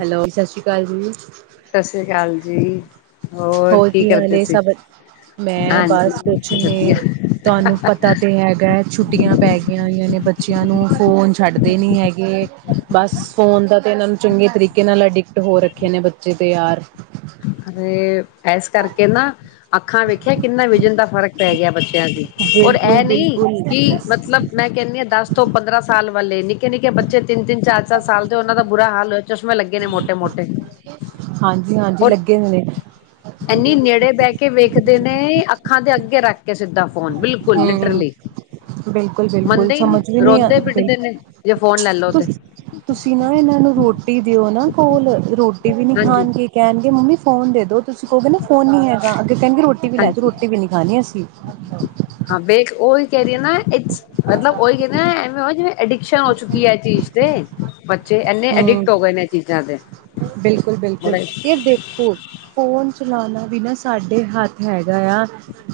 Hello ਸਤਿ ਸ੍ਰੀ ਅਕਾਲ ਜੀ, ਸਤਿ ਸ੍ਰੀ ਅਕਾਲ ਜੀ, ਹੋਰ ਕੀ ਹਾਲ ਸਭ। ਮੈਂ ਹਾਂਜੀ, ਬਸ ਕੁਛ ਨੀ ਵਧੀਆ ਤੁਹਾਨੂੰ ਪਤਾ ਤੇ ਹੈਗਾ ਛੁੱਟੀਆਂ ਪੈ ਗਈਆਂ [unintelligible] ਬੱਚਿਆਂ ਨੂੰ ਫੋਨ ਛੱਡਦੇ ਨੀ ਹੈਗੇ ਬਸ ਫੋਨ ਦਾ ਤੇ ਇਹਨਾਂ ਨੂੰ ਚੰਗੇ ਤਰੀਕੇ ਨਾਲ ਅਡਿਕਟ ਹੋ ਰੱਖੇ ਨੇ ਬੱਚੇ ਤੇ ਯਾਰ ਅਰੇ ਇਸ ਕਰਕੇ ਨਾ ਅੱਖਾਂ ਵੇਖੀਆਂ ਕਿੰਨਾ ਵਿਜ਼ਨ ਦਾ ਫ਼ਰਕ ਪੈ ਗਿਆ ਬੱਚ [unintelligible] ਦੀ ਔਰ ਬਿਲਕੁਲ ਇਹ ਨੀ ਬਿਲਕੁਲ ਕਿ ਮਤਲਬ ਮੈਂ ਕਹਿੰਨੀ ਆਂ ਦੱਸ ਤੋਹ ਪੰਦਰਾਂ ਸਾਲ ਵਾਲੇ ਨੀ ਨਿੱਕੇ-ਨਿੱਕੇ ਬੱਚੇ ਤਿੰਨ-ਤਿੰਨ ਚਾਰ-ਚਾਰ ਸਾਲ ਦੇ ਉਹਨਾਂ ਦਾ ਬੁਰਾ ਹਾਲ ਹੋਇਆ ਚਸ਼ਮੇ ਲੱਗੇ ਨੇ ਮੋਟੇ-ਮੋਟੇ ਹਾਂਜੀ ਹਾਂਜੀ ਔਰ ਲੱਗੇ ਹੋਏ ਨੇ ਐਨੀ ਨੇੜੇ ਬਹਿ ਕੇ ਵੇਖਦੇ ਨੇ ਅੱਖਾਂ ਦੇ ਅੱਗੇ ਕੇ ਰੱਖ ਕੇ ਸਿੱਧਾ ਫੋਨ ਬਿਲਕੁਲ ਹਮ, ਲਿਟਰਲੀ ਬਿਲਕੁਲ-ਬਿਲਕੁਲ ਮੰਨਦੇ ਹੀ ਸਮਝ ਨੀ ਵੀ ਨਹੀ ਰੋਂਦੇ ਆਂਦੇ ਪਿੱਟਦੇ ਨੇ ਜੇ ਫੋਨ ਲੈ ਲਓ ਤੇ ਤੁਸੀਂ ਨਾ ਇਹਨਾਂ ਨੂੰ ਰੋਟੀ ਦਿਓ ਨਾ ਸਕੂਲ ਰੂਟ ਵੀ ਨਹੀਂ ਖਾਣਗੇ ਹਾਂਜੀ-ਹਾਂਜੀ ਕਹਿਣਗੇ ਮੰਮੀ ਫੋਨ ਦੇ ਦੋ ਤੁਸੀਂ ਕਹੋਗੇ ਨਾ ਫੋਨ ਨਹੀਂ ਹੈਗਾ ਅੱਗੇ ਕਹਿਣਗੇ ਰੋਟੀ ਵੀ ਲੈ ਜੋ, ਰੋਟੀ ਵੀ ਨਹੀਂ ਖਾਣੀ ਅਸੀਂ ਅੱਛਾ ਹਾਂ ਵੇਖ ਉਹੀ ਕਹਿ ਰਹੀ ਹਾਂ ਇਟ੍ਸ ਮਤਲਬ ਉਹੀ ਕਹਿੰਦੇ ਐਨਾਂ ਵਿਚ ਆਈਡੀਕਸ਼ਨ ਹੋ ਚੁੱਕੀ ਐ ਚੀਜ਼ ਤੇ ਬੱਚੇ ਇਨੇ ਹੂੰ ਅਡਿਕਟ ਹੋ ਗਏ ਨੇ ਚੀਜ਼ਾਂ ਦੇ ਬਿਲਕੁਲ ਬਿਲਕੁਲ ਬੜਾ ਹੀ ਯਾਰ ਦੇਖੋ [unintelligible] ਫੋਨ ਚਲਾਨਾ ਵੀ ਨਾ ਸਾਡੇ ਹੱਥ ਹੈਗਾ ਆ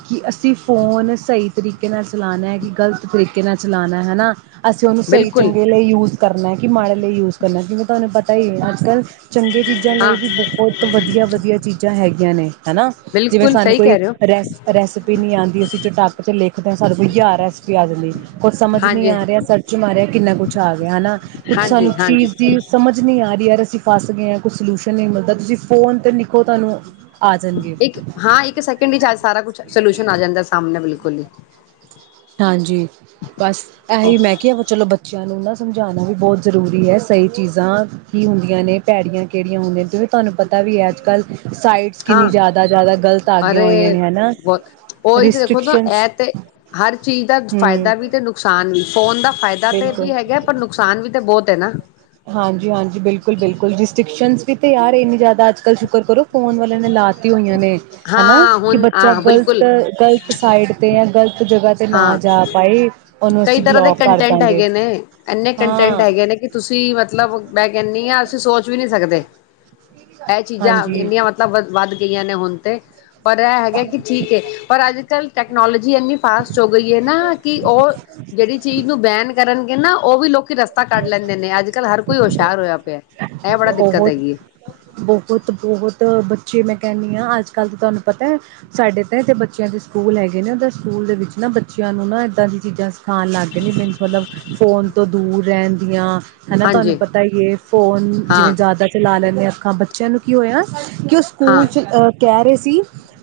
ਕਿ ਅਸੀਂ ਫੋਨ ਸਹੀ ਤਰੀਕੇ ਨਾਲ ਚਲਾਨਾ ਐ ਕਿ ਗ਼ਲਤ ਤਰੀਕੇ ਨਾਲ ਚਲਾਨਾਂ ਹੈਨਾਂ। ਅਸੀਂ ਉਹਨੂੰ ਸਹੀ ਬਿਲਕੁਲ ਚੰਗੇ ਲਈ ਯੂਜ ਕਰਨਾ ਕਿ ਮਾੜੇ ਲਈ ਯੂਜ ਜਿਵੇਂ ਤੁਹਾਨੂੰ ਪਤ ਤਾ ਹੀ ਅੱਜ ਕੱਲ ਚੰਗੇ ਚੀਜ਼ਾਂ ਲਈ ਹਾਂ ਵੀ ਬਹੁਤ ਵਧੀਆ ਵਧੀਆ ਚੀਜ਼ਾਂ ਹੈਗੀਆਂ। ਯਾਨੀ। ਹੈਾ ਜਿਵੇਂ ਬਿਲਕੁਲ ਸਾਨੂੰ ਸਹੀ ਕੋਈ ਕਹਿ ਰਹੇ ਹੋ ਰੈਸ ਰੈਸਪੀ ਨਹੀਂ ਆਉਂਦੀ। ਅਸੀਂ ਚਟਾਕ ਚ ਲਿਖਦੇ ਹਾਂ ਸਾਨੂੰ ਕੋਈ ਹਾਰ ਰੈਸਪੀ ਆ ਜਾਂਦੀ ਕੋਛ ਸਮਝ ਨਹੀਂੀ ਹਾਂਜੀ ਆ ਰਿਹਾ ਸਰਚ ਮ ਰਿਹਾ ਕਿੰਨਾ ਕੁਛ ਆ ਗਿਆ ਹੈਾ ਕੁਛ ਸਾਨੂੰ ਹਾਂਜੀ ਹਾਂਜੀ ਚੀਜ਼ ਸਮਝ ਨਹੀਂ ਆ ਰਹੀ ਯਾਰ ਅਸੀਂ ਫਸ ਗਏ ਹਾਂ ਕੁਈ ਸਲਿਊਸ਼ਨ ਨਹੀਂ ਮਿਲਦਾ ਤੁਸੀਂ ਫੋਨ 'ਤੇ ਨਿੱਖੋ ਤੁਹਾਨੂੰ ਆ ਜਾਣਗੇ ਇੱਕ ਹਾਂ ਇੱਕ ਸੈਕਿੰਡ ਵਿੱਚਜ ਸਾਰਾ ਕੁਛ ਸੋਲਿਊਸ਼ਨ ਆ ਜਾਂਦਾ ਸਾਹਮਣੇ ਬਿਲਕੁਲ ਹੀ। ਹਾਂਜੀ। ਬਸ ਇ ਹੀ ਮੈਂ ਕਿਹਾ ਵਾ ਚਲੋ ਬੱਚਿਆਂ ਨੂੰ ਨਾ ਸਮਝਾਉਣਾ ਵੀ ਬਹੁਤ ਜ਼ਰੂਰੀ ਹੈ। ਸਹੀ ਚੀਜ਼ਾਂ ਕੀ ਹੁੰਦੀਆਂ ਨੇ ਭੈੜੀਆਂ। ਕਿਹੜੀਆਂ ਹੁੰਦੀਆਂ ਨੇ ਜਿਵੇਂ ਤੁਹਾਨੂੰ ਪਤਾ ਵੀ ਹੈ ਅੱਜ ਕੱਲ੍ਹ- ਸਾਈਟਸ ਕਿੰਨੀ ਹਾਂ ਜ਼ਿਆਦਾ ਜ਼ਿਆਦਾ ਗ਼ਲਤ ਆ ਗਈਆਂ ਅਰੇ ਹੋਈਆਂ ਨੇ ਹਨਾ ਬਹੁਤ ਉਹੀ ਤੇ ਦੇਖੋ ਤਾਂ ਰਿਸਟ੍ਰਿਕਸ਼ਨ ਇਹ ਤੇ ਹਰ ਚੀਜ਼ ਦਾ ਫਾਇਦਾ ਵੀ ਤੇ, ਨੁਕਸਾਨ ਵੀ ਫੋਨ। ਇਏਦਾਂ ਤੇ ਬਿਲਕੁਲ ਵੀ ਹੈਗਾ ਪਰ ਨੁਕਸਾਨ ਵੀ ਤਾਂ ਬਹੁਤ ਹ ਨਾ। ਹਾਂਜੀ, ਹਾਂਜੀ। ਬਿਲਕੁਲ, ਬਿਲਕੁਲ। ਰਿਸਟ੍ਰਿਕਸ਼ਨ ਵੀ ਤੇ ਯਾਰ ਇੰਨੀ ਜ਼ਿਆਦਾ ਅੱਜ ਕੱਲ ਸ਼ੁਕਰ ਕਰੋ ਫੋਨ ਵਾਲਿਆਂ ਨੇ ਲਾ ਤਤੀ ਹੋਈਆਂ ਨੇ। ਹਨਾ ਹਾਂ ਕਿ ਹੁਣ ਹਾਂ ਬੱਚਾ ਗਲਤ, ਬਿਲਕੁਲ ਗ਼ਲਤ ਸਾਈਡ ਤੇ ਜਾਂ ਗਲਤ ਇੱਕ ਜਗ੍ਹਾ ਤੇ ਨਾ ਹਾਂ ਜਾ ਪਾਏ। ਕਈ ਅਸੀਂ ਤਰ੍ਹਾਂ ਦੇ ਬਲੋਕ ਕਰ ਕੰਟੈਂਟ ਦਾਂਗੇ ਹੈਗੇ ਨੇ। ਇੰਨੇ ਕੰਟੈਂਟ ਹਾਂ ਹੈਗੇ ਨੇ ਕਿ ਤੁਸੀਂ ਤੁਸੀਂ ਮਤਲਬ ਮੈਂ ਕਹਿੰਦੀ ਹਾਂ ਅਸੀਂ ਸੋਚ ਵੀ ਨਹੀਂੀ ਸਕਦੇ। [inaudible] ਇਹ ਚੀਜ਼ਾਂ ਹਾਂਜੀ ਇੰਨੀਆਂ ਮਤਲਬ ਵ ਵੱਧ ਗਈਆਂ ਨੇ ਹੁਣ ਤੇ ਪਰ ਇਹ ਹੈਗਾ ਕਿ ਠੀਕ ਹੈ। ਪਰ ਅੱਜ ਕੱਲ ਟੈਕਨੋਲੋਜੀ ਇੰਨੀ ਫਾਸਟ ਹੋ। [unintelligible] ਜਿਹੜੀ ਚੀਜ਼ ਨੂੰ ਬੈਨ ਕਰਨਗੇ। ਨਾ ਉਹ ਵੀ ਲੋਕੀ ਰਸਤਾ ਕੱਢ ਲੈਂਦੇ ਨੇ। ਅੱਜ ਕੱਲ੍ਹ ਹਰ ਕੋਈ ਹੁਸ਼ਿਆਰ ਹੋਇਆ ਪਿਆ। ਇਹ ਬੜਾ ਦਿੱਕਤ ਬਹੁਤ, ਹੈਗੀ ਹੈ ਬਹੁਤ, ਬਹੁਤ। ਤਾਂ ਬੱਚੇ ਮੈਂ ਕਹਿੰਦੀ ਹਾਂ ਅੱਜ ਕੱਲ੍ਹ ਤਾਂ ਤੁਹਾਨੂੰ ਪਤਾ ਸਾਡੇ ਤਾਂ ਤਾਂ ਬੱਚਿਆਂ ਦੇ ਸਕੂਲ ਹੈਗੇ ਨੇ ਉਹਦੇ ਸਕੂਲ ਦੇ ਵਿੱਚ ਨਾ ਬੱਚਿਆਂ ਨੂੰ ਨਾ ਇੱਦਾਂ ਦੀ ਚੀਜ਼ਾਂ ਸਿਖਾਉਣ ਲੱਗ ਗਏ ਨੇ ਮੈਨੂੰ ਮਤਲਬ ਫੋਨ ਤੋਂ ਦੂਰ ਰਹਿਣ ਜ ਹੈ ਨਾ ਤੁਹਾਨੂੰ ਹਾਂਜੀ ਪਤਾ ਹੀ ਹੈ ਫੋਨ। ਜਿਵੇਂ ਹਾਂ ਜ਼ਿਆਦਾ ਚਲਾ ਲੈਂਦੇ ਹਾਂ। ਬੱਚਿਆਂ ਨੂੰ ਕੀ ਹੋਇਆ। ਕਿ ਉਹ ਸਕੂਲ ਹਾਂ ਚ ਅਹ ਕਹਿ ਰਹੇ। ਸੀ,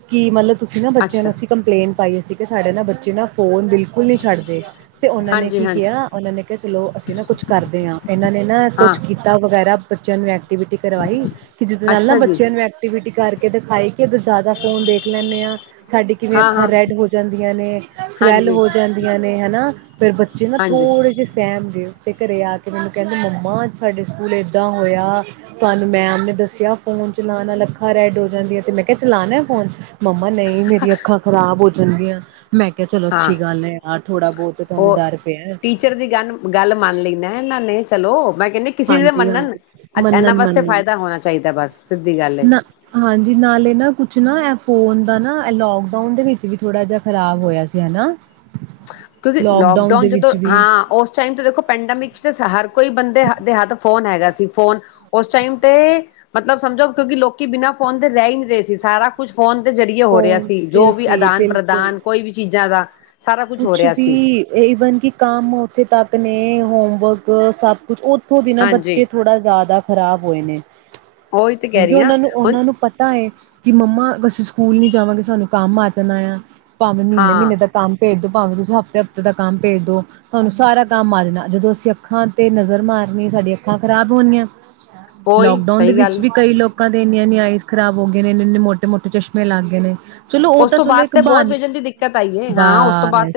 ਕਿ ਮਤਲਬ ਤੁਸੀਂ ਨਾ ਬੱਚਿਆਂ ਨੂੰ ਅੱਛਾ ਅਸੀਂ ਕੰਪਲੇਂਟ ਪਾਈ ਅਸੀ ਕਿ ਸਾਡੇ ਨਾ ਬੱਚੇ ਨਾ ਫੋਨ ਬਿਲਕੁਲ ਨਹੀਂ ਛੱਡਦੇ, ਤੇ ਉਹਨਾਂ ਨੇ ਹਾਂਜੀ ਕੀ ਹਾਂਜੀ ਕਿਹਾ ਉਹਨਾਂ ਨੇ ਕਿਹਾ ਚਲੋ ਅਸੀਂ ਨਾ ਕੁਛ ਕਰਦੇ ਹਾਂ ਇਹਨਾਂ ਨੇ ਨਾ ਹਾਂ ਕੁਛ ਕੀਤਾ ਵਗੈਰਾ ਬਚਯਾ ਨੂ ਐ - ਐਕਟੀਵਿਟੀ ਕਰਵਾਈ, ਕਿ ਜਿਹਦੇ ਨਾਲ ਨਾ ਅੱਛਾ ਜੀ ਬੱਚਿਆਂ ਨੂੰ ਐਕਟੀਵਿਟੀ ਕਰਕੇ ਦਿਖਾਈ ਕਿ ਅ ਜ਼ਿਆਦਾ ਫੋਨ ਦੇਖ ਲੈਂਦੇ ਹਾਂ ਸਾਡੀ ਕਿਵੇਂ ਹਾਂ ਅੱਖਾਂ ਹਾਂ ਰੈਡ ਹੋ ਜਾਂਦੀਆਂ ਨੇ, ਸਵੈਲ ਹਾਂਜੀ ਹੋ ਜਾਂਦੀਆਂ ਨੇ ਹੇਨਾ ਫਿਰ ਬੱਚੇ ਨਾ ਹਾਂਜੀ ਥੋੜੇ ਜਿਹੇ ਸਹੇਮਦੇ ਹੋ ਤੇ ਘਰੇ ਆ ਕੇ ਮੈਨੂੰ ਕਹਿੰਦੇ ਮੰਮਾ ਸਾਡੇ ਸਕੂਲ ਐਦਾਂ ਹੋਇਆ। ਸਾਨੂੰ ਮੈਮ ਨੇ ਦੱਸਿਆ ਫੋਨ ਚਲਾਣਾ ਲੱਖਾਂ ਰੈਡੋਜ਼ਾਂ ਦੀਆਂ ਤੇ ਮੈਂ ਕਿਹਾ ਚਲਾਣਾ ਫੋਨ? ਮੰਮਾ ਨਹੀਂ ਮੇਰੀ ਅੱਖਾਂ ਖਰਾਬ ਹੋਆਂ ਜਾਂਦੀ ਆ ਮੈਂ ਕਿਹਾ ਚਲੋ ਹਾਂ ਅੱਛੀ ਗੱਲ ਹੈ ਅੱਜ ਥੋੜਾ ਬਹੁਤ ਤੁਹਾਨੂੰ ਉਹ ਡਰ ਪਿਆ ਹੈ। ਟੀਚਰ ਦੀ ਗੱਲ ਗੱਲ ਮੰਨ ਲੈਂਦਾ ਇਹਨਾਂ ਨੇ ਚਲੋ ਮੈਂ ਕਹਿੰਦੀ ਕਿਸੇ ਦੇ ਹਾਂਜੀ, ਮੰਨਣ ਹਾਂਜੀ। ਇਹਨਾਂ ਵਾਸਤੇ ਮੰਨਣ-ਮੰਨਣ। ਫਾਇਦਾ ਹੋਣਾ ਚਾਹੀਦਾ ਬਸ ਸਿੱਧੀ ਗੱਲ ਏ ਨਾ, ਹਾਂਜੀ, ਨਾਲੇ ਨਾ ਕੁਛ ਨਾ ਏ ਫੋਨ ਦਾ ਨਾ ਲੋਕਡਾਊਨ ਦੇ ਵਿੱਚ ਵੀ ਥੋੜਾ ਜਹਾ ਖ਼ਰਾਬ ਹੋਇਆ ਸੀ ਹੈਨਾ? ਕਿਉਂਕਿ ਲੋਕਡਾਊਨ ਜਦੋਂ। ਵੀ ਹਾਂ, ਉਸ ਟਾਈਮ ਤੇ ਦੇਖੋ ਪੈਂਡਮਿਕ ਤੇ ਹਰ ਕੋਈ ਬੰਦੇ ਦੇ ਹੱਥ ਫੋਨ ਹੈਗਾ ਫੋਨ ਉਸ ਟਾਈਮ ਤੇ ਮਤਲਬ ਸਮਝੋ ਕਿਉਂਕਿ ਲੋਕੀ ਬਿਨਾਂ ਫੋਨ ਤੇ ਰਹਿ ਨਹੀਂ ਰਹੇ ਸੀ ਸਾਰਾ ਕੁਛ ਫੋਨ ਦੇ ਜ਼ਰੀਏ ਹੋ ਰਿਹਾ ਫੋਨ ਸੀ ਤੇ ਜੋ ਵੀ ਸੀ ਬਿਲਕੁਲ ਆਦਾਨ-ਪ੍ਰਦਾਨ ਕੋਈ ਵੀ ਚੀਜ਼ਾਂ ਦਾ ਸਾਰਾ ਹੋ ਕੁਛ ਰਿਹਾ ਵੀ ਸੀ ਇਹੀ ਵਨ ਕਿ ਕਾਮ ਉਥ ਤਾ ਇਤਨੇ ਹੋਮਵਰਕ ਸਭ ਕੁਛ ਉਹ ਤੂ ਵੀ ਨਾ ਹਾਂਜੀ ਬੱਚੇ ਥੋੜਾ ਜ਼ਿਆਦਾ ਖ਼ਰਾਬ ਹੋਏ ਨੇ। ਉਹੀ ਤੇ ਕਹਿ ਕਿਉਂਕਿ ਰਹੀ ਹਾਂ ਉਹਨਾਂ ਨੂੰ, ਹੁਣ ਉਹਨਾਂ ਨੂੰ, ਪਤਾ ਹੈ। ਕਿ ਮੰਮਾ ਅਸੀਂ ਸਕੂਲ ਨਹੀਂ ਜਾਵਾਂਗੇ ਸਾਨੂੰ ਕੰਮ ਆ ਜਾਣਾ ਆ ਭਾਵੇਂ ਹਾਂ ਮਹੀਨੇ-ਮਹੀਨੇ ਦਾ ਕੰਮ ਭੇਜ ਦੋ ਭਾਵੇਂ ਤੁਸੀਂ ਹਫ਼ਤੇ-ਹਫ਼ਤੇ ਦਾ ਕੰਮ ਭੇਜ ਦੋ ਤੁਹਾਨੂੰ ਸਾਰਾ ਕੰਮ ਆ ਜਾਣਾ ਜਦੋਂ ਅਸੀਂ ਅੱਖਾਂ ਤੇ ਨਜ਼ਰ ਮਾਰਨੀ ਸਾਡੀਆਂ ਅੱਖਾਂ ਖ਼ਰਾਬ ਹੋਣੀਆਂ। ਉਹੀ ਲੋਕਡਾਊਨ ਦੇ ਸਹੀ ਵਿੱਚ ਗੱਲ ਵੀ ਕਈ ਲੋਕ ਲੋਕਾਂ ਦੇ ਇੰਨ-ਇੰਨੀ ਆਈਸ ਖਰਾਬ ਹੋ ਗਏ ਨੇ ਇਨ-ਇਨੇ ਮੋਟੇ-ਮੋਟੇ ਚਸ਼ਮੇ ਲੱਗ ਗਏ ਨੇ। ਚਲੋ ਉਹ ਉਸ ਤਾਂ ਤੋਂ ਚਲੋ ਬਾਅਦ ਇੱਕ ਤੇ ਬਹੁਤ ਬਹਾਨ ਵਿਜਣ ਦੀ ਦਿੱਕਤ ਆਈ ਹੈ। ਬਸ,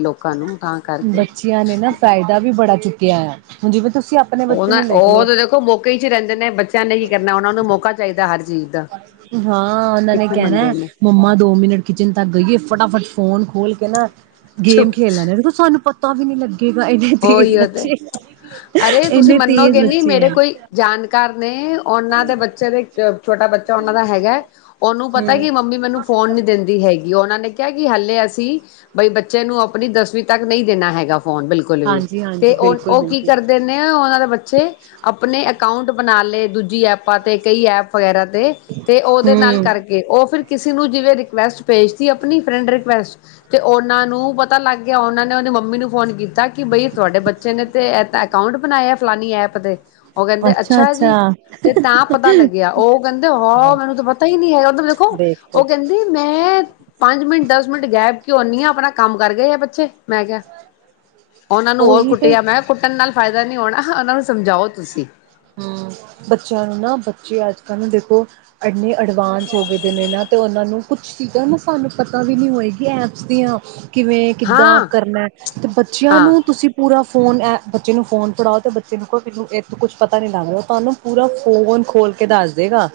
ਲੋਕਾਂ ਨੂੰ ਤਾਂ ਕਰਕੇ ਬੱਚਿਆਂ ਨੇ ਨਾ ਫਾਇਦਾ ਵੀ ਬੜਾ ਚੁੱਕਿਆ ਹੈ। [unintelligible] ਤੁਸੀਂ ਆਪਣੇ ਉਹ ਬੱਚੇ ਨਾ ਨੂੰ ਲਿਖ ਉਹ ਲਓ ਤਾਂ ਦੇਖੋ ਮੌਕੇ ਚ ਰਹਿੰਦੇ ਨੇ ਬੱਚਿਆਂ ਨੇ ਕੀ ਕਰਨਾ ਉਹਨਾਂ ਨੂੰ ਮੌਕਾ ਚਾਹੀਦਾ ਹਰ ਚੀਜ਼ ਦਾ ਹਾਂ ਉਹਨਾਂ ਨੇ ਕਿੱਥੇ ਮੰਨਦੇ ਕਹਿਣਾ ਨੇ ਮੰਮਾ ਦੋ ਮਿੰਟ ਕਿਚਨ ਤੱਕ ਗਈਏ ਫਟਾ- ਫਟ ਫੋਨ ਖੋਲ ਕੇ ਨਾ ਗੇਮ ਚੁੱਪ ਖੇਡ ਲੈਦੇਂ ਦੇ ਸਾਨੂੰ ਪਤ ਤਾਂ ਵੀ ਨਹੀ ਲੱਗੀ ਉਹੀ ਉਹ ਤੇ ਅਰੇ ਤੁਸੀਂ ਇੰਨੇ ਤੇਜ਼ ਮੰਨੋਗੇ ਨੀ ਬੱਚੇ ਮੇਰੇ ਆ ਕੋਈ ਜਾਣਕਾਰ ਨੇ ਉਹਨਾਂ ਦੇ ਬੱਚੇ ਦੇ ਛੋਟਾ ਬੱਚਾ ਉਹਨਾਂ ਦਾ ਹੈਗਾ ਉਹਨੂੰ ਪਤਾ ਹਮ ਕੀ ਮੰਮੀ ਮੈਨੂੰ ਫੋਨ ਨੀ ਦਿੰਦੀ ਹੈਗੀ, ਉਹਨਾਂ ਨੇ ਕਿਹਾ ਕਿ ਹਾਲੇ ਅਸੀਂ ਬਈ ਬੱਚੇ ਨੂੰ ਆਪਣੀ ਦਸਵੀਂ ਤੱਕ ਨਹੀਂ ਦੇਣਾ ਹੈਗਾ ਫੋਨ ਬ ਬਿਲਕੁਲ ਵੀ ਹਾਂਜੀ ਤੇ ਹਾਂਜੀ ਉਹ, ਬਿਲਕੁਲ ਉਹ ਕੀ ਬਿਲਕੁਲ ਕਰਦੇ ਨੇ ਉਹਨਾਂ ਦਾ ਬੱਚਾ ਚੇ ਆਪਣੇ ਅ ਅਕਾਊਂਂਟ ਬਣਾ ਲਏ ਦੂਜੀ ਐਪਾਂ ਤੇ ਕਈ ਐਪ ਵਗੈਰਾ ਤੇ ਤੇ ਉਹਦੇ ਨਾਲ ਹਮ ਕਰਕੇ ਉਹ ਫਿਰ ਕਿਸੇ ਨੂੰ ਜਿਵੇਂ ਰਿਕੁਐਸਟ ਭੇਜ ਤੀ ਆਪਣੀ ਫਰੈਂਡ ਰਿਕੁਐਸਟ ਤੇ ਉਹਨਾਂ ਨੂੰ ਪਤਾ ਲੱਗ ਗਿਆ, ਉਹਨਾਂ ਨੇ ਉਹਦੀ ਮੰਮੀ ਨੂੰ ਫੋਨ ਕੀਤਾ। ਕਿ ਬਈ ਤੁਹਾਡੇ ਬੱਚੇ ਨੇ ਤੇ ਇਹ ਅਕਾਊਂਟ ਬਣਾਇਆ ਫਲਾਨੀ ਐਪ ਦੇ। ਉਹ ਕਹਿੰਦੇ ਅੱਛਾ ਜੀ ਤੇ ਤਾਂ ਪਤਾ ਲੱਗਿਆ ਉਹ ਕਹਿੰਦੇ ਹਾਂ ਮੈਨੂੰ ਤਾਂ ਪਤਾ ਹੀ ਨਹੀਂ ਹੈਗਾ, ਮਤਲਬ ਦੇਖੋ ਉਹ ਕਹਿੰਦੀ ਮੈਂ ਪੰਜ ਮਿੰਟ ਦਸ ਮਿੰਟ ਗਾਇਬ ਕੀ ਹੁੰਦੀ ਹਾਂ ਆਪਣਾ ਕੰਮ ਕਰ ਗਏ ਆ ਬੱਚੇ ਮੈਂ ਕਿਹਾ। ਉਹਨਾਂ ਨੂੰ ਹੋਰ ਉਹੀ ਤੇ ਕੁੱਟਿਆ, ਮੈਂ ਕਿਹਾ ਕੁੱਟਣ ਨਾਲ ਫਾਇਦਾ ਨੀ ਹੋਣਾ। ਉਹਨਾਂ ਨੂੰ ਸਮਝਾਓ ਤੁਸੀਂ। ਹੂੰ, ਬੱਚਿਆਂ ਨੂੰ ਨਾ ਬੱਚੇ ਅੱਜ ਕੱਲ੍ਹ ਦੇਖੋ ਇੰਨੇ ਅਡਵਾਂਸ ਹੋ ਗਏ ਦੇ ਨਾ ਤੇ ਉਹਨਾਂ ਨੂੰ ਕੁਛ ਚੀਜ਼ਾਂ ਨਾ ਸਾਨੂੰ ਪਤਾ ਵੀ ਨਹੀਂ ਹੋਏਗੀ ਐਪਸ ਦੀਆਂ ਕਿਵੇਂ, ਕਿੱਦਾਂ ਹਾਂ ਕਰਨਾ ਤੇ ਬੱਚਿਆਂ ਹਾਂ ਨੂੰ ਤੁਸੀਂ ਪੂਰਾ ਫੋਨ ਐ ਬੱਚੇ ਨੂੰ ਫੋਨ ਫੜਾਓ ਅਤੇ ਬੱਚੇ ਨੂੰ ਕੋਈ ਮੈਨੂੰ ਇਹ ਕੁਛ ਪਤਾ ਨੀ ਲੱਗਦਾ ਉਹ ਤੁਹਾਨੂੰ ਪੂਰਾ ਫੋਨ ਖੋਲ ਕੇ ਦੱਸ ਦੇਗਾ।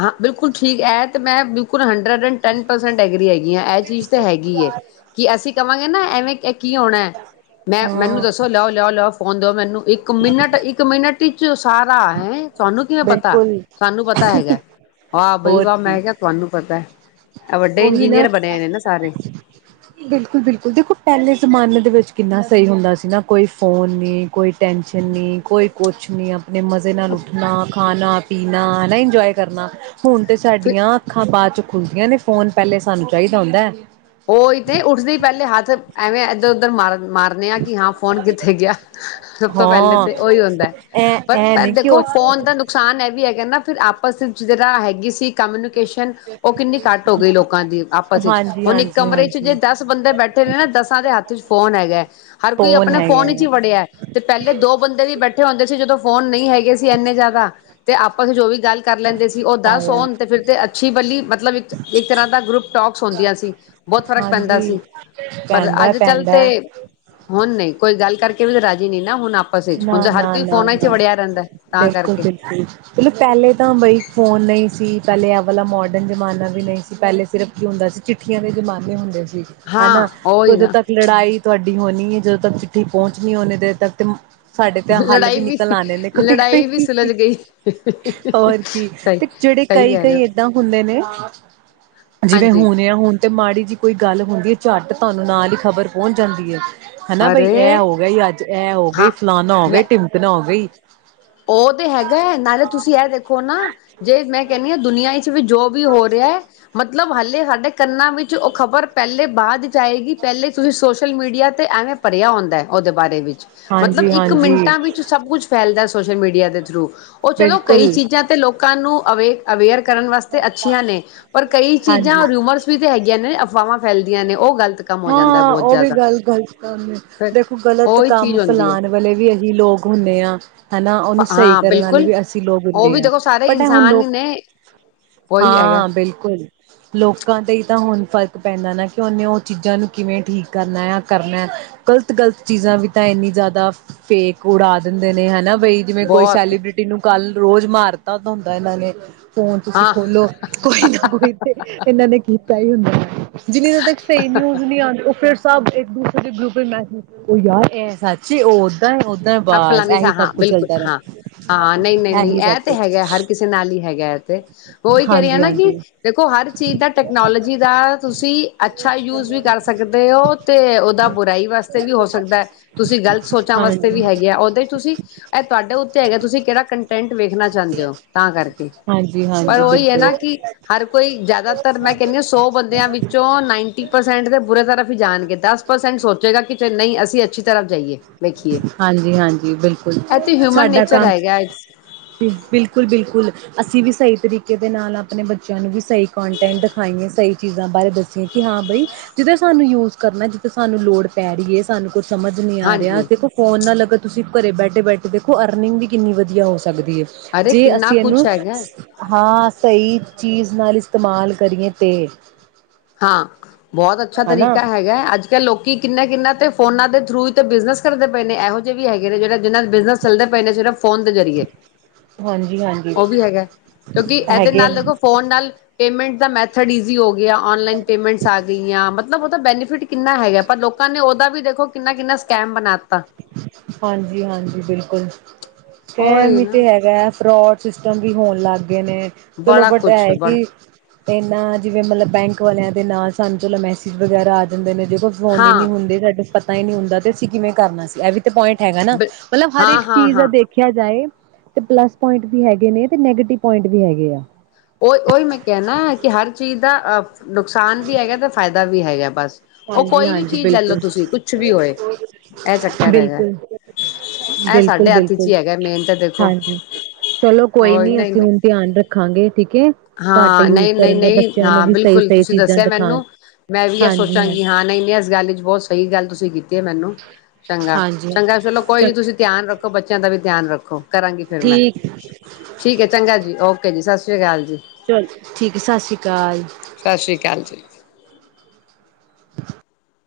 ਹਾਂ ਬਿਲਕੁਲ ਠੀਕ ਹੈ, ਤੇ ਮੈਂ ਬਿਲਕੁਲ ਹ ਦ ਐਂਡ ਟੈਨ ਪਰਸੈਂਟ ਐਗਰੀ ਹੈਗੀ ਆ ਇਹ ਚੀਜ਼ ਤਾਂ ਹੈਗੀ ਹੈ ਕਿ ਅਸੀਂ ਕਵਾਂਗੇ ਨਾ ਐਵੇਂ ਕੀ ਹੋਣਾ ਹੈ ਮੈਂ ਹਾਂ ਮੈਨੂੰ ਦੱਸੋ ਲਿਆਓ, ਲਿਆਓ, ਲਿਆਓ ਫੋਨ ਦਿਓ ਮੈਨੂੰ ਇੱਕ ਮਿੰਨਟ, ਇੱਕ ਮਿੰਨਟ ਟੀਚਰ ਸਾਰਾ ਹੈ ਤੁਹਾਨੂੰ ਕਿਵੇਂ ਪਤਾ ਬਿਲਕੁਲ ਸਾਨੂੰ ਪਤਾ ਹੈਗਾ। ਵਾਹ ਬਈ ਹੋਰ ਵਾਹ ਕੀ ਮੈਂ ਕਿਹਾ ਤੁਹਾਨੂੰ ਪਤਾ ਹੈ। ਇਹ ਵੱਡੇ ਇੰਜੀਨੀਅਰ ਬਣੇ ਨੇ ਨਾ ਸਾਰੇ। ਬਿਲਕੁਲ- ਬਿਲਕੁਲ, ਬਿਲਕੁਲ ਦੇਖੋ ਪਹਿਲੇ ਜ਼ਮਾਨੇ ਦੇ ਵਿੱਚ ਕਿੰਨਾ ਸਹੀ ਹੁੰਦਾ ਸੀ ਨਾ ਕੋਈ ਫੋਨ ਨੀ ਕੋਈ ਟੈਂਸ਼ਨ ਨੀ ਕੋਈ ਕੁਛ ਨਹੀਂ ਆਪ ਆਪਣੇ ਮਜ਼ੇ ਨਾਲ ਉੱਠਣਾ, ਖਾਣਾ ਪੀਣਾ ਹਨਾ ਇੰਨਜੋਆਏ ਕਰਨਾ। ਹੁਣ ਤੇ ਸਾਡੀਆਂ ਅੱਖਾਂ ਪਾ ਚੁੱਕ ਖੁੱਲਦੀਆਂ ਨੇ ਫੋਨ ਪਹਿਲੇ ਸਾਨੂੰ ਚਾਹੀਦਾ ਹੁੰਦਾ। ਉਹੀ ਤੇ ਉੱਠਦੇ ਪਹਿਲੇ ਹੱਥ ਐਵੇਂ ਇੱਧਰ, ਉੱਧਰ ਮਾਰ ਮਾਰਨੇ ਆ ਕ ਫੋਨ ਕਿੱਥੇ ਗਿਆ। ਸਭ ਤੋਂ ਪਹਿਲੇ ਹਾਂ ਤੇ ਉਹੀ ਹੁੰਦਾ ਹੈ। ਐ ਪਰ ਐ ਪਰ ਨੀ ਕਿ ਉਹ ਦੇਖੋ ਫੋਨ ਦਾ ਨੁਕਸਾਨ ਇਹ ਵੀ ਹੈ ਕਹਿੰਦਾ ਫਿਰ ਆਪਸ ਵਿੱਚ ਜ ਤਰ੍ਹਾਂ ਹੈਗੀ ਸੀ ਕਮਿਊਨੀਕੇਸ਼ਨ ਉਹ ਕਿੰਨੀ ਘੱਟ ਹੋ ਗਈ ਲੋਕਾਂ ਦੀ ਆਪਸ ਵਿੱਚ ਹਾਂਜੀ ਹੁਣ ਇੱਕ ਹਾਂਜੀ ਕਮਰੇ ਚ ਜੇ ਹਾਂਜੀ ਦਸ ਬੰਦੇ ਬੈਠੇ ਨੇ ਨਾ ਦਸਾਂ ਦੇ ਹੱਥ ਫ਼ੋਨ ਹੈਗਾ। ਹਰ ਕੋਈ ਆਪਣੇ ਫੋਨ ਵਿੱਚ ਹੀ ਫੜਿਆ। ਤੇ ਪਹਿਲੇ ਦੋ ਬੰਦੇ ਵੀ ਬੈਠੇ ਹੁੰਦੇ ਸੀ ਜਦੋਂ ਫੋਨ ਨਹੀਂ ਹੈਗੇ ਸੀ। ਇੰਨੇ ਜ਼ਿਆਦਾ ਤੇ ਆਪਾਂ ਜੋ ਵੀ ਗੱਲ ਕਰ ਲੈਂਦੇ ਸੀ ਉਹ ਤਾਂ ਦਸ ਸੌਣ ਤੇ ਫਿਰ ਤੇ ਮਛੀ ਬਲੀ ਮਤਲਬ ਇੱਕ ਤਰ੍ਹਾਂ ਦਾ ਗਰੁੱਪ ਟੋਕਸ ਹੁੰਦੀਆਂ ਸੀ। ਬਹੁਤ ਫ਼ਰਕ ਪੈਂਦਾ ਹਾਂਜੀ ਸੀ। ਪਰ ਪੈਂਦਾ ਅੱਜ ਕੱਲ ਤੇ ਪੈਂਦਾ ਹੁਣ ਨਹੀਂ ਕੋਈ ਗੱਲ ਕਰਕੇ ਵੀ ਰਾਜੀ ਨਹੀਂ। ਨਾ ਹੁਣ ਆਪਸ ਵਿੱਚ ਨਾ, ਹੁਣ ਤਾਂ ਹਰ ਨਾ, ਕੋਈ ਨਾ, ਫੋਨਾਂ ਚ ਨਾ। ਵੜਿਆ ਰਹਿੰਦਾ ਤਾਂ ਬਿਲਕੁਲ, ਕਰਕੇ ਬਿਲਕੁਲ। ਮਤਲਬ ਪਹਿਲੇ ਤਾਂ ਬਈ ਫੋਨ ਨਹੀਂ ਸੀ। ਪਹਿਲੇ ਇਹ ਵਾਲਾ ਮੋਡਰਨ ਜ਼ਮਾਨਾ ਵੀ ਨਹੀਂ ਸੀ। ਪਹਿਲੇ ਸਿਰਫ਼ ਕੀ ਹੁੰਦਾ ਸੀ ਚਿੱਠੀਆਂ ਦੇ ਜ਼ਮਾਨੇ ਹੁੰਦੇ ਸੀ। ਹਨਾ ਹਾਂ ਉਹੀ ਉਦੋਂ ਨਾ ਤੱਕ ਲੜਾਈ ਤੁਹਾਡੀ ਹੋਣੀ ਹੈ। ਜਦੋਂ ਤੱਕ ਚਿੱਠੀ ਪਹੁੰਚਣੀ ਹੋਣੀ ਦੇ ਤੱਕ ਤਮ ਸਾਡੇ ਤੇ ਹੱਲ ਵੀ ਨਿਕਲ ਆਦੇ ਨੇ। ਕੋਈ, ਲੜਾਈ ਵੀ ਕੋਈ ਸੁਲਝ ਗਈ ਹੋਰ ਕੀ ਸਹੀ ਤੇ ਜਿਹੜੇ ਸਹੀ ਕਈ, ਕਹਿ ਰਹੇ ਕਈ ਹੋ ਏਦਾਂ ਹੁੰਦੇ ਨੇ ਜਿਵੇਂ ਹਾਂਜੀ ਹੁਣ ਆ ਹੁਣ ਤੇ ਮਾੜੀ ਜੀ ਕੋਈ ਗੱਲ ਹੁੰਦੀ ਹੈ। ਝੱਟ ਤੁਹਾਨੂੰ ਨਾਲ ਹੀ ਖ਼ਬਰ ਪਹੁੰਚ ਜਾਂਦੀ ਹੈ। ਹਨਾ ਬਈ ਇਹ ਅਰੇ ਹੋ ਗਿਆ ਅੱਜ ਇਹ ਹੋ ਗਿਆ ਹਾਂ ਗਈ ਫਲਾਨਾ ਹੋ ਮੈਂ ਗਈ ਟਿਮਪਨ ਹੋ ਗਈ। ਉਹ ਤੇ ਹੈਗਾ ਹੈ ਨਾਲੇ ਤੁਸੀਂ ਇਹ ਦੇਖੋ ਨਾ ਜੇ ਮੈਂ ਕਹਿੰਦੀ ਹਾਂ ਦੁਨੀਆਂ ਵਿੱਚ ਵੀ ਜੋ ਵੀ ਹੋ ਰਿਹਾ ਮਤਲਬ ਹਾਲੇ ਸਾਡੇ ਕੰਨਾਂ ਵਿੱਚ ਉਹ ਖ਼ਬਰ ਪਹਿਲੇ ਬਾਅਦ ਚ ਆਏਗੀ। ਪਹਿਲੇ ਤੁਸੀਂ ਸੋਸ਼ਲ ਮੀਡੀਆ ਅਤੇ ਐਵੇਂ ਪਰ੍ਹਿਆ ਹੁੰਦਾ ਉਹਦੇ ਬਾਰੇ ਵਿੱਚ ਮਤਲਬ ਹਾਂਜੀ ਇੱਕ ਹਾਂਜੀ ਮਿੰਟਾਂ ਵਿੱਚ ਸਭ ਕੁਛ ਫੈਲਦਾ। ਸੋਸ਼ਲ ਮੀਡੀਆ ਦੇ ਥਰੂ ਉਹ ਚਲੋ ਬਿਲਕੁਲ ਕਈ ਚੀਜ਼ਾਂ ਤੇ ਲੋਕਾਂ ਨੂੰ ਅਵੇਕ ਅਵੇਅਰ ਕਰਨ ਵਾਸਤੇ ਅੱਛੀਆਂ ਨੇ, ਪਰ ਕਈ ਹਾਂਜੀ ਚੀਜ਼ਾਂ ਰੂਮਰਸ ਵੀ ਤੇ ਹੈਗੀਆਂ ਨੇ। ਅਫਵਾਹਾਂ। ਫੈਲਦੀਆਂ ਨੇ ਉਹ ਗ਼ਲਤ ਕੰਮ ਹੋ ਜਾਂਦਾ ਹਾਂ ਬਹੁਤ ਉਹ ਵੀ ਜ਼ਿਆਦਾ ਗੱਲ ਗਲਤ। ਫਿਰ ਦੇਖੋ ਗ਼ਲਤ ਉਹੀ ਕੰਮ ਚੀਜ਼ ਹੁੰਦੀ ਹੈ ਫੈਲਾਨ ਵਾਲੇ ਵੀ ਏਹੀ ਲੋਕ ਹੁੰਦੇ ਆ ਹਨਾ। ਉਹਨੂੰ ਸਹੀ ਹਾਂ ਕਰਨ ਵਾਲੇ ਬਿਲਕੁਲ ਵੀ ਅਸੀਂ ਲੋਕ ਉਹ ਹੁੰਦੇ ਵੀ ਹਾਂ, ਦੇਖੋ ਸਾਰੇ ਬਟ ਐ ਹੁਣ ਇਨਸਾਨ ਲੋਕ ਹੀ ਨੇ ਉਹੀ ਹੈਗਾ ਹਾਂ ਬਿਲਕੁਲ ਲੋਕਾਂ ਤੇ ਤਾਂ ਹੁਣ ਫ਼ਰਕ ਪੈਂਦਾ ਨਾ ਕਿ ਉਹਨੇ ਉਹ ਚੀਜ਼ਾਂ ਨੂੰ ਕਿਵੇਂ ਠੀਕ ਕਰਨਾ ਆ ਕਰਨਾ ਗ਼ਲਤ ਗ਼ਲਤ ਚੀਜ਼ਾਂ ਵੀ ਤਾਂ ਇੰਨੀ ਜ਼ਿਆਦਾ ਫੇਕ ਉਡਾ ਦਿੰਦੇ ਨੇ ਹਨਾ। ਬਈ ਜਿਵੇਂ ਕੋਈ ਬਹੁਤ ਸੈਲੀਬ੍ਰਿਟੀ ਨੂੰ ਕੱਲ ਰੋਜ਼ ਮਾਰ ਤਦ ਹੁੰਦਾ ਇਹਨਾਂ ਨੇ ਫੋਨ ਤੁਸੀਂ ਹਾਂ ਖੋਲੋ ਕੋਈ ਨਾ ਕੋਈ ਤੇ ਇਹਨਾਂ ਨੇ ਕੀਤਾ ਹੀ ਹੁੰਦਾ। ਹੈ ਜਿੰਨੀ ਸਹੀ ਨਿਊਜ ਨੀ ਆਦੀਆ ਉਹ ਫਿਰ ਸਭ ਇੱਕ ਦੂਸਰੇ ਦੇ ਗਰੁੱਪ ਚ' ਮੈਸੇਜ ਉਹ ਯਾਰ ਇਹ ਸੱਚੀ ਉਹ ਸੱਚ ਫਲਾਨੀ ਥਾ ਬਿਲਕੁਲ ਹਾਂ ਰਿਹਾ ਹਾਂ ਨਹੀਂ- ਨਹੀਂ- ਨਹੀਂ ਇਹੀ ਸਭ ਇਹ ਤੇ ਕੁਛ ਹੈਗਾ ਹਰ ਕਿਸੇ ਨਾਲ ਹੀ ਹੈਗਾ ਤੇ ਉਹੀ ਕਹਿ ਰਹੀ ਹ ਹਾਂਜੀ ਨਾ ਕਿ ਹਾਂਜੀ ਦੇਖੋ ਹਰ ਚੀਜ਼ ਦਾ ਟੈਕਨੋਲੋਜੀ ਦਾ ਤੁਸੀਂ ਅੱਛਾ ਯੂਜ ਵੀ ਕਰ ਸਕਦੇ ਹੋ, ਤੇ ਉਹਦਾ ਬੁਰਾਈ ਵਾਸਤੇ ਵੀ ਹੋ ਸਕਦਾ ਹੈ, ਤੁਸੀਂ ਗ਼ਲਤ ਸੋਚਾਂ ਵਾਸਤੇ ਵੀ ਹਾਂਜੀ ਹੈਗੀ ਆ ਉਹਦੇ ਤੁਸੀਂ ਇਹ ਤੁਹਾਡੇ ਉੱਤੇ ਹੈਗਾ ਤੁਸੀਂ ਕਿਹੜਾ ਕੰਟੈਂਟ ਵੇਖਣਾ ਚਾਹੁੰਦੇ, ਹੋ ਤਾਂ ਕਰਕੇ ਪਰ ਹਾਂਜੀ-ਹਾਂਜੀ, ਉਹੀ ਹੈ ਨਾ ਕਿ ਬਿਲਕੁਲ। ਹਰ ਕੋਈ ਜਿਆਦਾਤਰ ਮੈਂ ਕਹਿੰਦੀ ਹ ਸੌ ਬੰਦਿਆਂ ਵਿੱਚੋਂ ਨਾਈਨਟੀ ਪਰਸੈਂਟ ਤੇ ਬੁਰੇ ਤਰਫ ਹੀ ਜਾਣਗੇ, ਦਸ ਪਰਸੈਂਟ ਸੋਚੇਗਾ ਕਿ ਨਹੀਂ ਅਸੀਂ ਅੱਛੀ ਤਰ੍ਹਾਂ ਜਾਈਏ ਵੇਖੀਏ। ਹਾਂਜੀ ਹਾਂਜੀ ਬਿਲਕੁਲ ਇਹ ਤੇ ਹਿਊਮਨ ਸਾਡਾ ਨੇਚਰ ਕੰਮ ਹੈਗਾ ਬਿਲਕੁਲ ਬਿਲਕੁਲ ਅਸੀਂ ਵੀ ਸਹੀ ਤਰੀਕੇ ਦੇ ਨਾਲ ਆਪਣੇ ਬੱਚਿਆਂ ਨੂੰ ਵੀ ਸਹੀ ਕੋਂਟੈਂਟ ਦਿਖਾਈਏ ਸਹੀ ਚੀਜ਼ਾਂ ਬਾਰੇ ਦੱਸਈਏ ਕਿ ਹਾਂ ਬਈ ਜਿਥੇ ਸਾਨੂੰ ਯੂਜ ਕਰਨਾ, ਜਿੱਥੇ ਸਾਨੂੰ ਲੋੜ ਪੈ ਰਹੀ ਹੈ, ਏ ਸਾਨੂੰ ਕੁਛ ਸਮਝ ਨੀ ਆ ਰਿਹਾ ਹਾਂਜੀ ਦੇਖੋ ਫੋਨ ਨਾਲ ਅਗਰ ਤੁਸੀਂ ਘਰੇ ਬੈਠੇ ਬੈਠੇ ਦੇਖੋ ਅਰਨਿੰਗ ਵੀ ਕਿੰਨੀ ਵਧੀਆ ਹੋ ਸਕਦੀ ਹੈ। ਅਰੇ ਜੇ ਕਿੰਨਾ ਅਸੀਂ ਕੁਛ ਇਹਨੂੰ ਹੈਗਾ ਹਾਂ ਸਹੀ ਚੀਜ਼ ਨਾਲ ਇਸਤੇਮਾਲ ਕਰੀਏ ਤੇ ਹਾਂ ਬਹੁਤ ਅੱਛਾ ਹਨਾ ਤਰੀਕਾ ਹੈਗਾ ਅੱਜ ਕੱਲ੍ਹ ਲੋਕ ਕਿੰਨਾ ਕਿੰਨਾ ਤੇ ਫੋਨਾ ਦੇ ਥਰੁ ਹੀ ਤੇ ਬਿਜ਼ਨਸ ਕਰਦੇ ਪਏ ਨੇ। ਇਹੋ ਜਿਹੇ ਵੀ ਹੈਗੇ ਨੇ ਜਿਹੜੇ ਜਿਨਾ ਦੇ ਬਿਜਨਸ ਚੱਲਦੇ ਪਏ ਨੇ ਸਿਰਫ ਫੋਨ ਦੇ ਜਰੀਏ। ਹਾਂਜੀ-ਹਾਂਜੀ ਉਹ ਵੀ ਹੈਗਾ ਕਿਉਂਕਿ ਇਹਦੇ ਹੈਗੇ ਨਾਲ ਨੇ ਦੇਖੋ ਫੋਨ ਨਾਲ ਪੇਮੈਂਟ ਦਾ ਮੈਥਡ ਈਜ਼ੀ ਹੋ ਗਿਆ। ਔਨਲਾਈਨ ਪੇਮੈਂਟਸ ਆ ਗਈਆਂ ਮਤਲਬ ਬੈਨੀਫਿਟ ਕਿੰਨਾ ਹੈਗਾ ਪਰ ਲੋਕਾਂ ਨੇ ਉਹਦਾ ਵੀ ਦੇਖੋ ਕਿੰਨਾ ਕਿੰਨਾ ਸਕੈਮ ਬਣਾਤਾ ਹਾਂਜੀ ਹਾਂਜੀ ਬਿਲਕੁਲ। ਕਹਿਣ ਉਹੀ ਹੀ ਨਾ ਤੇ ਹੈਗਾ ਫਰੋਡ ਸਿਸਟਮ ਵੀ ਹੋਣ ਲੱਗ ਨੇ ਚਲੋ ਬੜਾ ਬਟ ਕੁਛ ਇਹ ਬੜਾ ਕਿ ਨਾ ਜਿਵੇਂ ਮਤਲਬ ਬੈਂਕ ਵਾਲਿਆਂ ਦੇ ਨਾਲ ਸਾਨੂੰ ਚਲੋ ਮੈਸੇਜ ਵਗੈਰਾ ਆ ਜਾਂਦੇ ਨੇ। ਦੇ ਕੋੋ ਫੋਨ ਹੀ ਨੀ ਹਾਂ ਹੁੰਦੇ ਤੁਹਾਡੇ [unintelligible] ਪਤਾ ਹੀ ਨੀ ਹੁੰਦਾ ਤੇ ਅਸੀ ਕਿਵੇ ਕਰਨਾ ਸੀ ਇਹ ਵੀ ਤੇ ਪੁਆਇੰਟ ਹੈਗਾ ਨਾ ਮਤਲਬ ਹਰ ਇੱਕ ਹਾਂ ਹਾਂ ਚੀਜ਼ ਦਾ ਹਾਂ ਦੇਖਿਆ ਜਾਏ ਤੇ ਪਲੱਸ ਪੁਆਇੰਟ ਵੀ ਹੈਗੇ ਨੇ ਤੇ ਨੈਗੇਟਿਵ ਪੁਆਇੰਟ ਵੀ ਹੈਗੇ ਆ। ਉਹ ਉਹੀ ਮੈਂ ਕਹਿਣਾ ਕਿ ਹਰ ਚੀਜ਼ ਦਾ ਆ ਨੁਕਸਾਨ ਵੀ ਹੈਗਾ ਤੇ ਫਾਇਦਾ ਵੀ ਹੈਗਾ ਬਸ। ਉਹ ਹਾਂਜੀ ਕੋਈ ਵੀ ਹਾਂਜੀ ਚੀਜ਼ ਲੈ ਲਓ ਬਿਲਕੁਲ ਤੁਸੀਂ ਕੁਛ ਵੀ ਹੋਏ ਇਹ ਚੱਕਰ ਹੈਗਾ ਬਿਲਕੁਲ ਇਹ ਬਿਲਕੁਲ ਸਾਡੇ ਹੱਥ ਚ ਬਿਲਕੁਲ ਹੀ ਹੈਗਾ ਮੇਨ ਤਾਂ ਦੇਖੋ ਹਾਂਜੀ ਚਲੋ ਕੋਈ ਹੋਰ ਨੀ ਨਹੀਂ ਅਸੀਂ ਨਹੀਂ ਹੁਣ ਧਿਆਨ ਰੱਖ ਰੱਖਾਂਗੇ ਠੀਕ ਹੈ ਘੱਟ ਹਾਂ ਯੂਜ ਨਹੀਂ ਨਹੀਂ ਕਰਨ ਦਾ ਨਹੀਂ ਬੱਚਿਆਂ ਨੂੰ ਹਾਂ ਵੀ ਸਹੀ ਬਿਲਕੁਲ ਸਹੀ ਤੁਸੀਂ ਚੀਜ਼ਾਂ ਦੱਸਿਆ ਦਿਖਾਉਣ ਮੈਨੂੰ ਮੈਂ ਵੀ ਇਹ ਹਾਂਜੀ ਹਾਂ। ਸੋਚਾਂਗੀ ਹਾਂ ਨਹੀਂ ਨਹੀਂ ਇਸ ਗੱਲ ਬਹੁਤ ਸਹੀ ਗੱਲ ਤੁਸੀਂ ਕੀਤੀ ਹੈ ਮੈਨੂੰ ਚੰਗਾ ਹਾਂਜੀ ਚੰਗਾ ਚਲੋ ਕੋਈ ਨੀ ਤੁਸੀਂ ਧਿਆਨ ਰੱਖੋ ਬੱਚਿਆਂ ਦਾ ਵੀ ਧਿਆਨ ਰੱਖੋ ਕਰਾਂਗੀ ਫਿਰ ਮੈਂ ਠੀਕ ਠੀਕ ਹੈ ਚੰਗਾ ਜੀ ਓਕੇ ਜੀ ਸਤਿ ਸ੍ਰੀ ਅਕਾਲ ਜੀ। ਚਲ ਠੀਕ ਹੈ ਸਤਿ ਸ੍ਰੀ ਅਕਾਲ ਸਤਿ ਸ੍ਰੀ ਅਕਾਲ ਜੀ [inaudible]